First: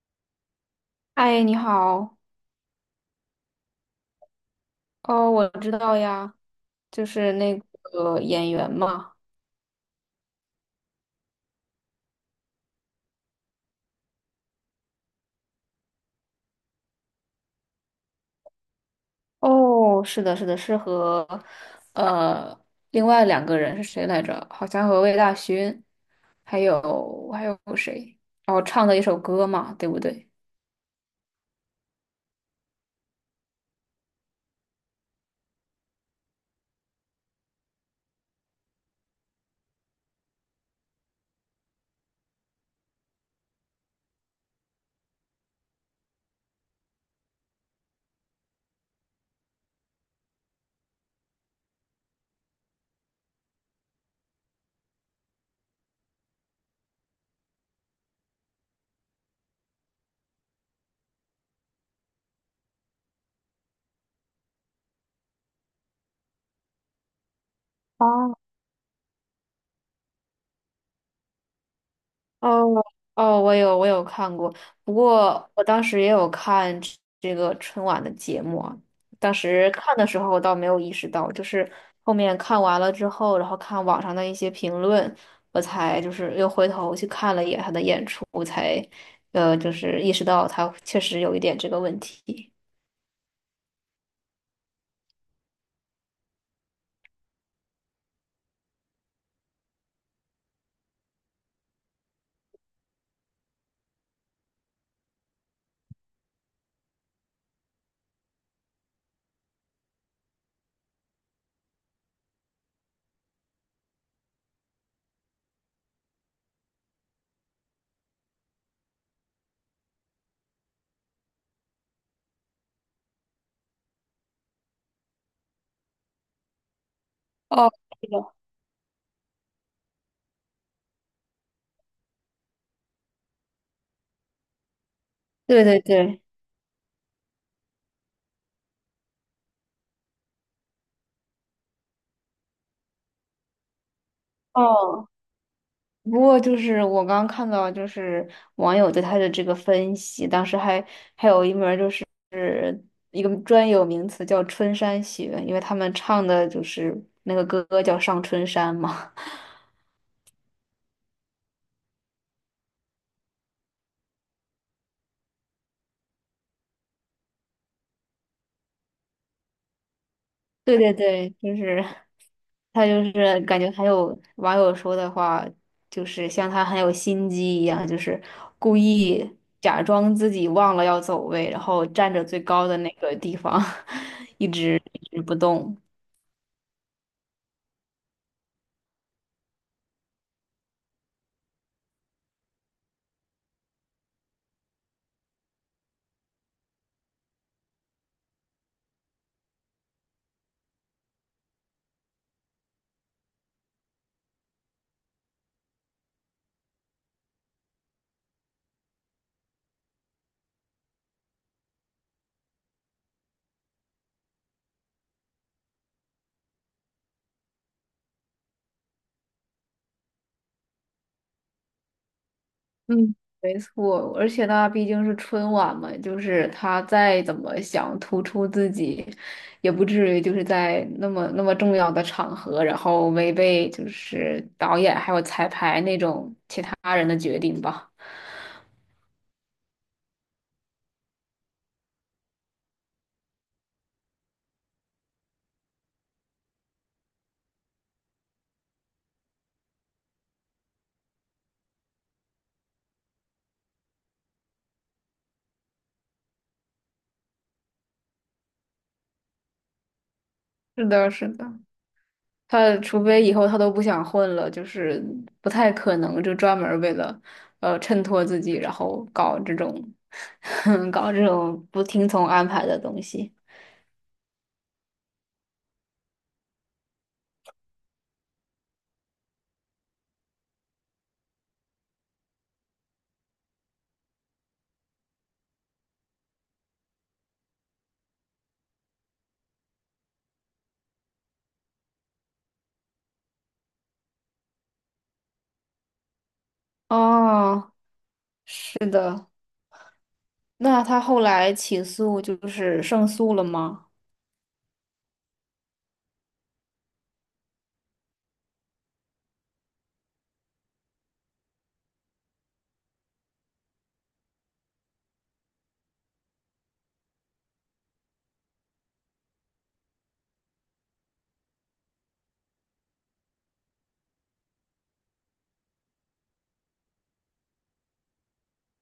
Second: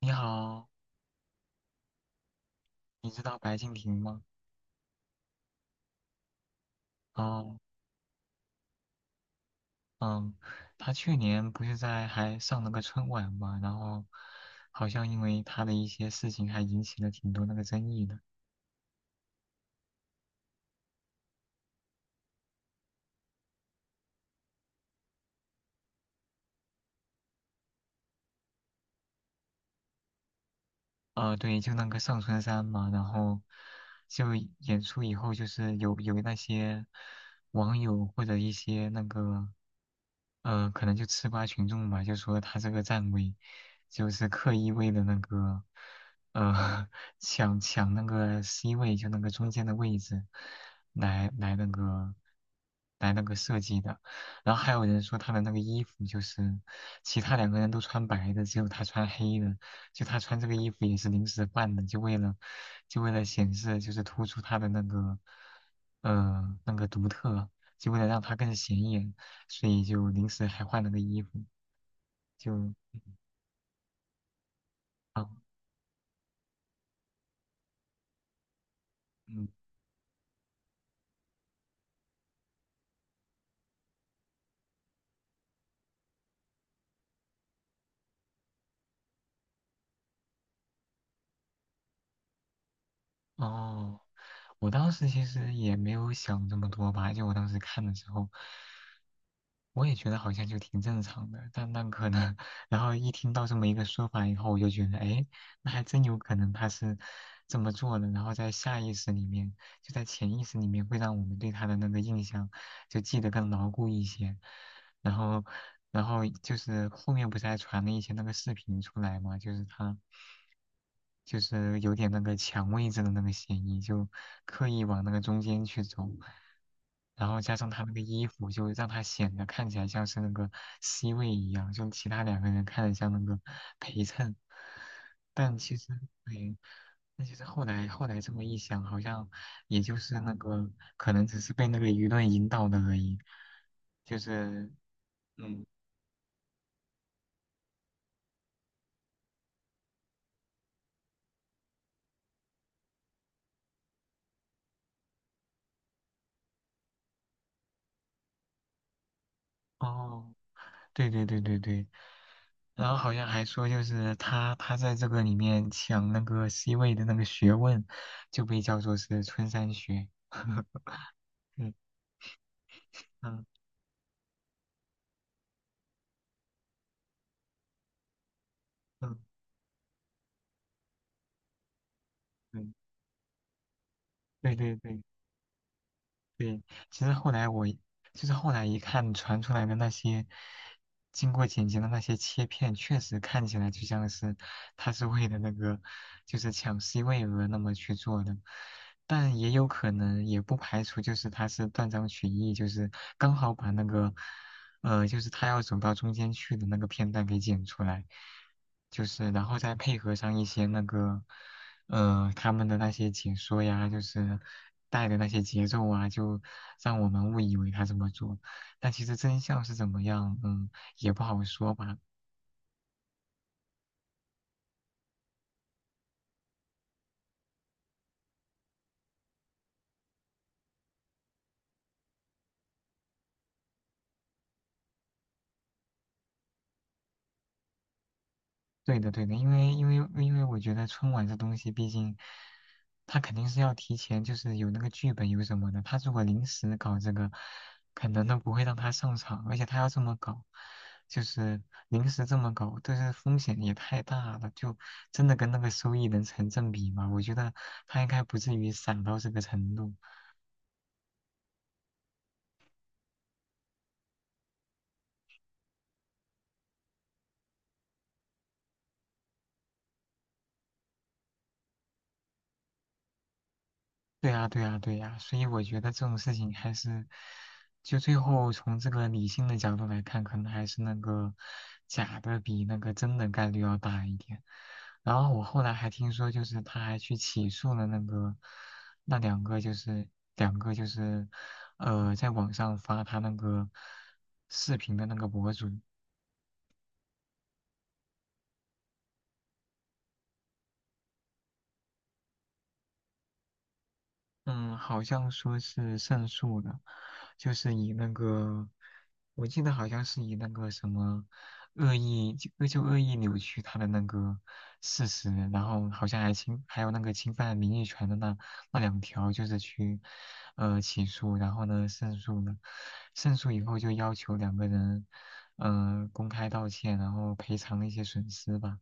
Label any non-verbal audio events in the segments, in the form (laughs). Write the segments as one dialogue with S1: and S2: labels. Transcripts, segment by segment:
S1: 你好。
S2: 嗨，你好。
S1: 你知道白敬亭吗？
S2: 哦，我知道呀，就是那
S1: 哦。
S2: 个演员嘛。
S1: 嗯，他去年不是在还上了个春晚嘛，然后好像因为他的一些事情还引起了挺多那个争议的。
S2: 哦，是的，是的，是和呃另外两个人是谁来着？好像和魏大勋，还有谁？哦，唱的一首歌嘛，对不对？
S1: 对，就那个上春山嘛，然后就演出以后，就是有那些网友或者一些那个，可能就吃瓜群众吧，就说他这个站位就是刻意为了那个，呃 (laughs)，抢那个 C 位，就那个中间的位置，来来那个来那个设计的。然后还有人说他的那个衣服就是其他两个人都穿白的，只有他穿黑的。就他穿这个衣服也是临时换的，就为了显示就是突出他的那个那个独特，就为了让
S2: 哦。
S1: 他更显眼，所以就临时还换了个衣服，
S2: 哦
S1: 就
S2: 哦，我有看过，不过我当时也有看这个春晚的节目啊。当
S1: 嗯，
S2: 时看的时候我倒没有意识到，就是后面看完了之后，然后看网上的一些评论，我才就是又回头去看了一眼他的演出，我才就是意识到他确实有一点这个问题。
S1: 哦，我当时其实也没有想这么多吧，就我当时看的时候。我也觉得好像就挺正常的，但那可能，(laughs) 然后一听到这么一个说法以后，我就觉得，哎，那还真有可能他是这么做的，然后在下意识里面，就在潜意识里面，会让我们对他的那个印象就记得更牢固一些。然后，然后就是后面不是还传了一些那个视频出来嘛，就是他就是有点那个抢位置的那个嫌疑，就刻意往那个中间去走，然后加
S2: 哦，
S1: 上他那个
S2: 是
S1: 衣
S2: 的，
S1: 服，就让他显得看起来像是那个 C 位一样，就其他两个人看着像那个陪衬，但
S2: 对
S1: 其
S2: 对
S1: 实，
S2: 对。
S1: 对，那其实后来这么一想，好像也就是那个可能只是被那个舆论引导的而已，就是
S2: 哦，
S1: 嗯
S2: 不过就是我刚看到，就是网友对他的这个分析，当时还还有一门儿就是。一个专有名词叫春山雪，因为他们唱的就是那个歌叫《上春山》嘛。(laughs)
S1: 哦，对对对对对。然后好像还说，就是他在这个里面抢那个 C 位的那个学问，就被叫做是春山学。
S2: 对
S1: (laughs)
S2: 对对，就
S1: 嗯
S2: 是他就是
S1: 嗯
S2: 感觉还有网友说的话，就是像他很有心机一样，就是故意假装自己忘了要走位，然后站着最高
S1: 嗯，
S2: 的那个地方 (laughs) 一
S1: 对对
S2: 直
S1: 对对，
S2: 一直不动。
S1: 对，其实后来我就是后来一看传出来的那些经过剪辑的那些切片，确实看起来就像是他是为了那个就是抢 C 位而那么去做的，但也有可能也不排除就是他是断章取义，就是刚好把那个就是他要走到中间去的那个片段给剪出来，就是然后再配合上一些那个。他们的那些解说呀，就是带的那些节奏啊，就让我们误以为他这么做。但其实真相是怎么样，也不好说吧。
S2: 嗯，没错，而且那毕竟是春晚嘛，就是他再怎么想突出自己，也不至于就是在那么重要的场合，然后违背就是导演还有彩排那种其他人的决定吧。
S1: 对的，对的，因为我觉得春晚这东西，毕竟他肯定是要提前，就是有那个剧本有什么的。他如果临时搞这个，可能都不会让他上场，而且他要这么搞，就是临时这么搞，但是风险也太大了，就真的跟那个收益能成正比吗？我觉得他应该不至于散到这个程度。
S2: 是的，是的，他除非以后他都不想混了，就是不太可能就专门儿为了衬托自己，然后搞这种 (laughs) 搞这种不听从安排的东西。
S1: 对呀，对呀，对呀，所以我觉得这种事情还是，就最后从这个理性的角度来看，可能还是那个假的比那个真的概率要大一点。然后我后来还听说，就是他还去起诉了那个那两个，就是两个就是在网上发他那个视频的那个博主。
S2: 哦，是的。那他后来起诉就是胜诉了吗？
S1: 嗯，好像说是胜诉的，就是以那个，我记得好像是以那个什么恶意，就恶意扭曲他的那个事实，然后好像还有那个侵犯名誉权的那两条，就是去起诉，然后呢胜诉呢，胜诉以后就要求两个人公开道歉，然后赔偿一些损失吧，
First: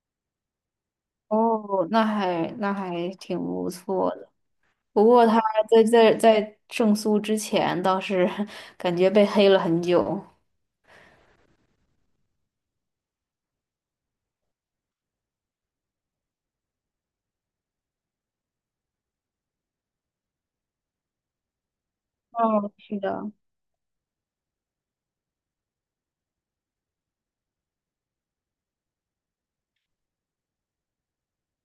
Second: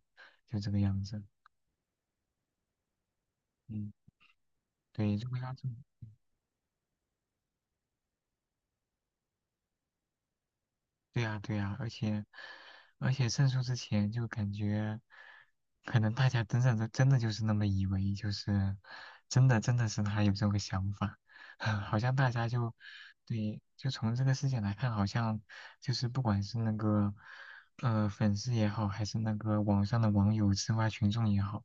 S1: 就这个样子。
S2: 哦，那还那还挺不
S1: 嗯，
S2: 错的。不
S1: 对，
S2: 过
S1: 如果
S2: 他
S1: 要这么。
S2: 在胜诉之前倒是 (laughs) 感觉被黑了很久。
S1: 对呀，对呀，而且胜诉之前就感觉，可能大家真的真的就是那么以为，就是真的真的是他有这个想法，(laughs) 好像大家
S2: 哦，
S1: 就，
S2: 是的。
S1: 对，就从这个事件来看，好像就是不管是那个粉丝也好，还是那个网上的网友、吃瓜群众也好，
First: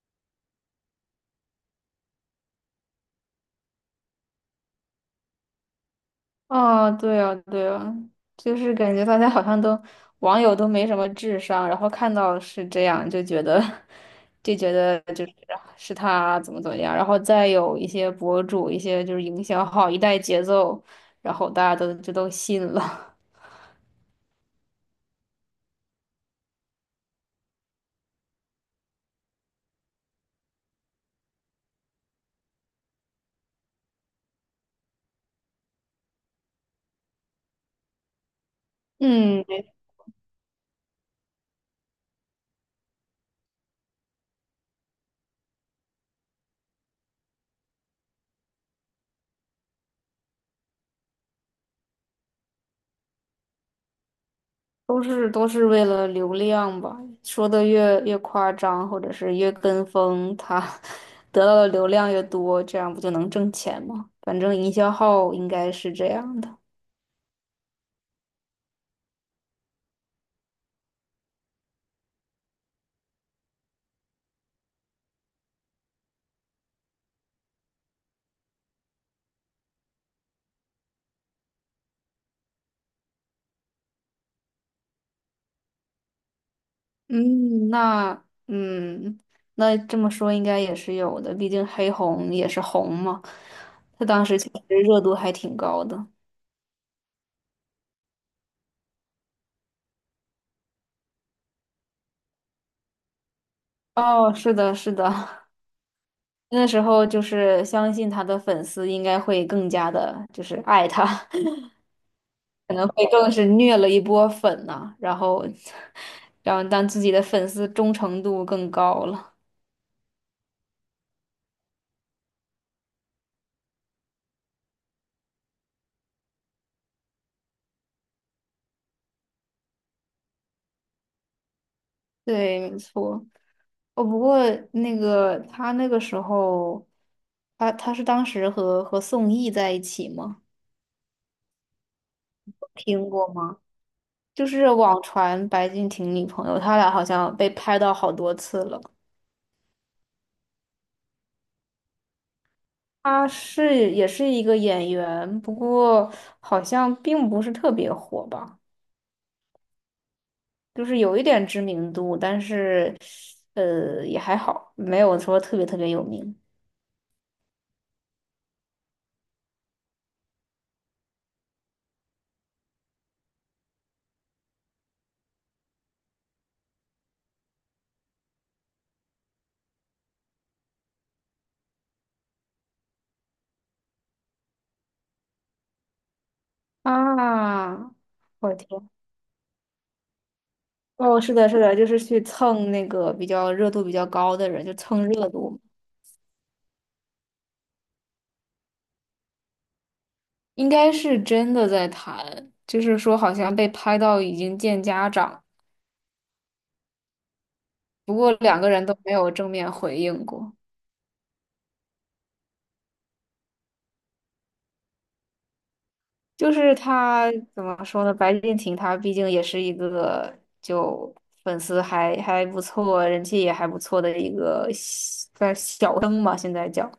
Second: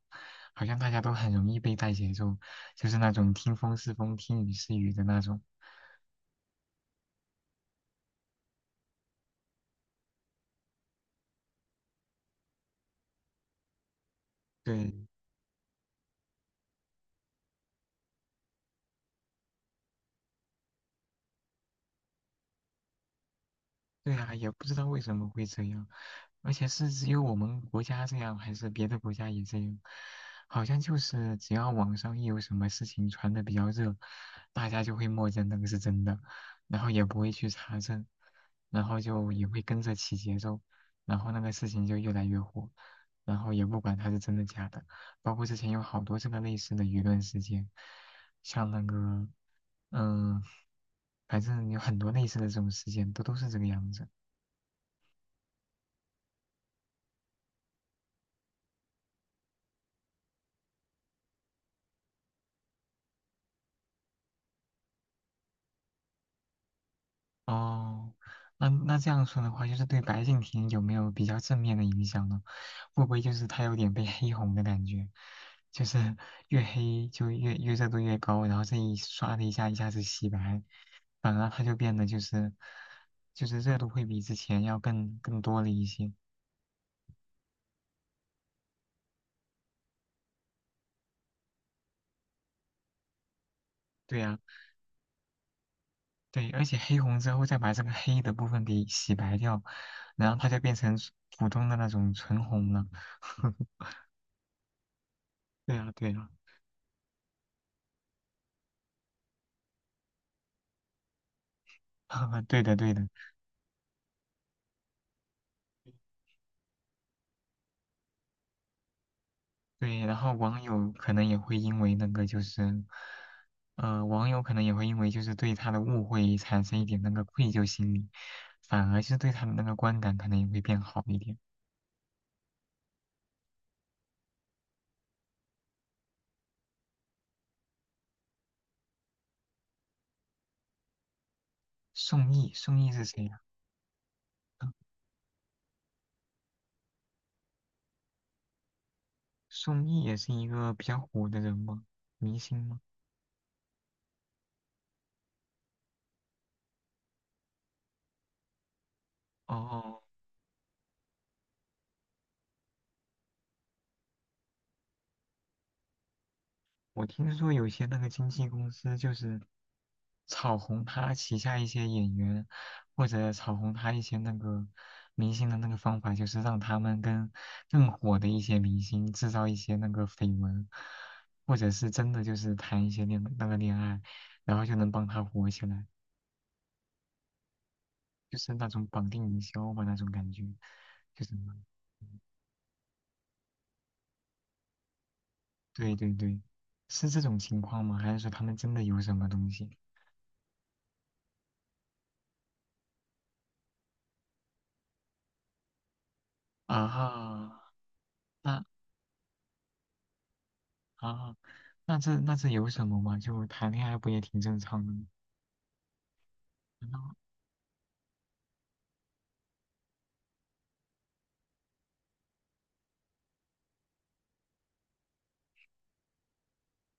S1: 好像大家都很容易被带节奏，就是那种听风是风，听雨是雨的那种。
S2: 哦，对啊，对啊，就是感觉大家好像都网友都没什么智商，然后看到是这样就觉得 (laughs) 就觉得
S1: 对，
S2: 就是是他怎么怎么样，然后再有一些博主、一些就是营销号一带节奏，然后大家都就都信了
S1: 对啊，也不知道为什么会这样，而且是只有我们国家这样，还是别的国家也这样？好像就是只要网上一有什么事情传的比较热，大家就会默认那个是真的，然后也不会去查证，然后就
S2: (laughs)。嗯，
S1: 也会
S2: 对，
S1: 跟着起节奏，然后那个事情就越来越火，然后也不管它是真的假的。包括之前有好多这个类似的舆论事件，像那个嗯，反正有很多类似的这种事件，都是这个样子。
S2: 都是都是为了流量吧，说的越夸张，或者是越跟风，他 (laughs) 得到的流量越多，这样不就能挣钱吗？反正营销号应该是这样的。
S1: 哦，那这样说的话，就是对白敬亭有没有比较正面的影响呢？会不会就是他有点被黑红的感觉？就是越黑就越热度越高，然后这一刷的一下一下子洗白，反而他就变得就是热度会比之前要更多了一些。
S2: 嗯，那嗯，那这么说应该也是有的，毕竟黑红也是红嘛，他
S1: 对
S2: 当时
S1: 呀，
S2: 其实热度还挺高的。
S1: 对，而且黑红之后再把这个黑的部分给洗白掉，然后他就变成普通的那种纯红了。(laughs)
S2: 哦，是的，是的，(laughs)
S1: 对呀，对呀，
S2: 那时候就是相信他的粉丝应该会更加的，就是爱他，(laughs)
S1: (laughs) 对
S2: 可
S1: 的，
S2: 能
S1: 对
S2: 会
S1: 的。
S2: 更是虐了一波粉呐、然后，(laughs) 然后让自己的粉丝忠诚度更高了。
S1: 对，然后网友可能也会因为那个就是，网友可能也会因为就是对他的误会产生一点那个愧疚心理，反而是对他的那个观感可能也会变好一点。
S2: 对，没错。哦，不过那个他那个时候，他他是当时和和宋轶在一起吗？
S1: 宋轶，宋轶是
S2: 听
S1: 谁
S2: 过
S1: 呀，
S2: 吗？就是
S1: 啊，
S2: 网传白敬亭女朋友，他俩好像被拍到好多次了。
S1: 宋轶也是一个比较火的人吗？明星吗？
S2: 他是也是一个演员，不过好像并不是特别火吧，
S1: 哦哦，
S2: 就是有一点知名度，但是也还好，没有说特别有名
S1: 我听说有些那个经纪公司就是炒红他旗下一些演员，或者炒红他一些那个明星的那个方法，就是让他们跟更火的一些明星制造一些那个绯闻，或者是真的就是谈一些那个恋爱，然后就能帮他火起来，
S2: 啊。
S1: 就是
S2: 我
S1: 那种
S2: 天。
S1: 绑定营销吧那种感觉，
S2: 哦，
S1: 就是
S2: 是
S1: 那
S2: 的，是
S1: 种
S2: 的，就是
S1: 嗯
S2: 去蹭那个比较热度比较高的人，就蹭热度
S1: 对对对，是这种情况吗？还是说他们真的有什么东西
S2: 应该是真的在谈，就是说好像被拍到已经见家长，
S1: 啊？
S2: 不过两
S1: 那。
S2: 个人都没有正面回应过。
S1: 啊，那这有什么嘛？就谈恋爱不也挺正常的吗？
S2: 就是
S1: 那
S2: 他怎么说呢？白敬亭他毕竟也是一个就粉丝还不错，人气也还不错的一个小算小生嘛，现在叫。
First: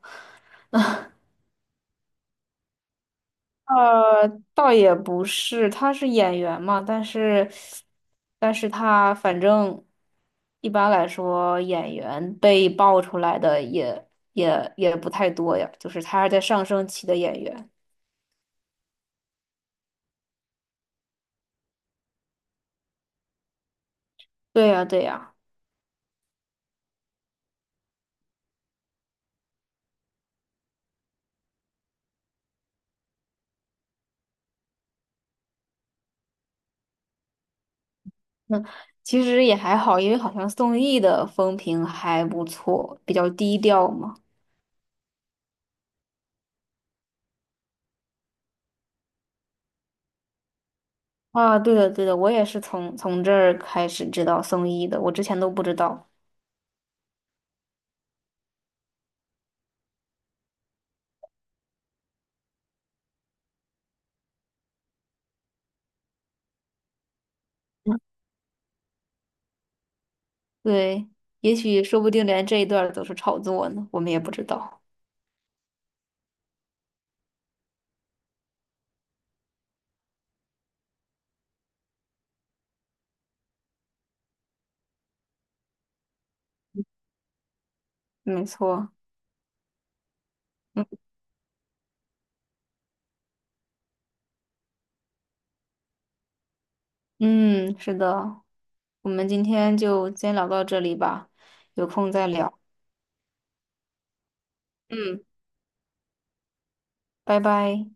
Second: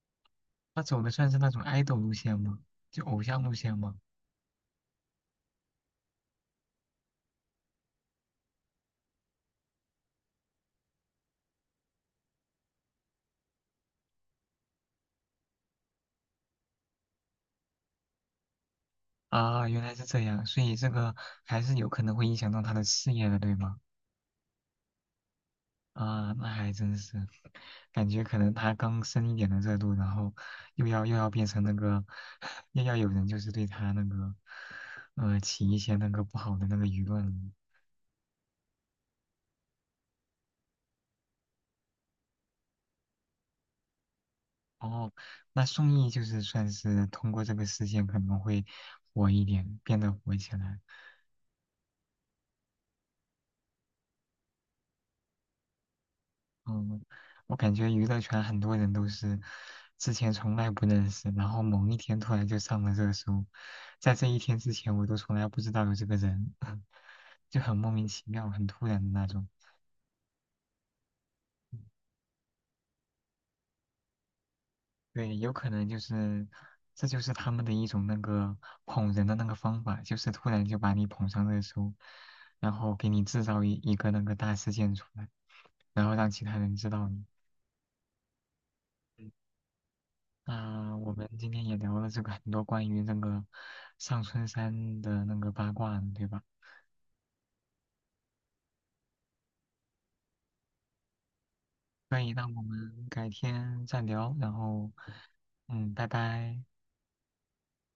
S1: 他走的算是那种 idol 路线吗？就偶像路线吗？
S2: 呃，倒也不是，他是演员嘛，但是，但是他反正一般来说，演员被爆出来的也不太多呀，就是他是在上升期的演员。
S1: 啊，原来是这样，所以这个还是有可能会影响到他的事业的，对吗？
S2: 对呀，对呀，
S1: 啊，那还真是，感觉可能他刚升一点的热度，然后又要变成那个，(laughs) 又要有人就是对他那个，起一些那个不好的那个舆论了。
S2: 那其实也还好，因为好像宋轶的风评还不错，比较低调嘛。
S1: 哦，那宋轶就是算是通过这个事件可能会火一点，变得火起来。
S2: 啊，对的，对的，我也是从这儿开始知道宋轶的，我之前都不知道。
S1: 嗯，我感觉娱乐圈很多人都是之前从来不认识，然后某一天突然就上了热搜，在这一天之前我都从来不知道有这个人，(laughs) 就很莫名其妙，很突然的那种。
S2: 对，也许说不定连这一段儿都是炒作呢，我们也不知道。
S1: 对，有可能就是，这就是他们的一种那个捧人的那个方法，就是突然就把你捧上热搜，然后给你制造一个那个大事件出来，然后让其他人知道你。
S2: 没错，
S1: 嗯，
S2: 嗯
S1: 那我们今天也聊了这个很多关于那个上春山的那个八卦呢对吧？
S2: 嗯，是的，我们今天就先聊到这里吧，有空
S1: 所
S2: 再
S1: 以那
S2: 聊。
S1: 我们改天再聊，然后，
S2: 嗯，
S1: 拜拜。
S2: 拜拜。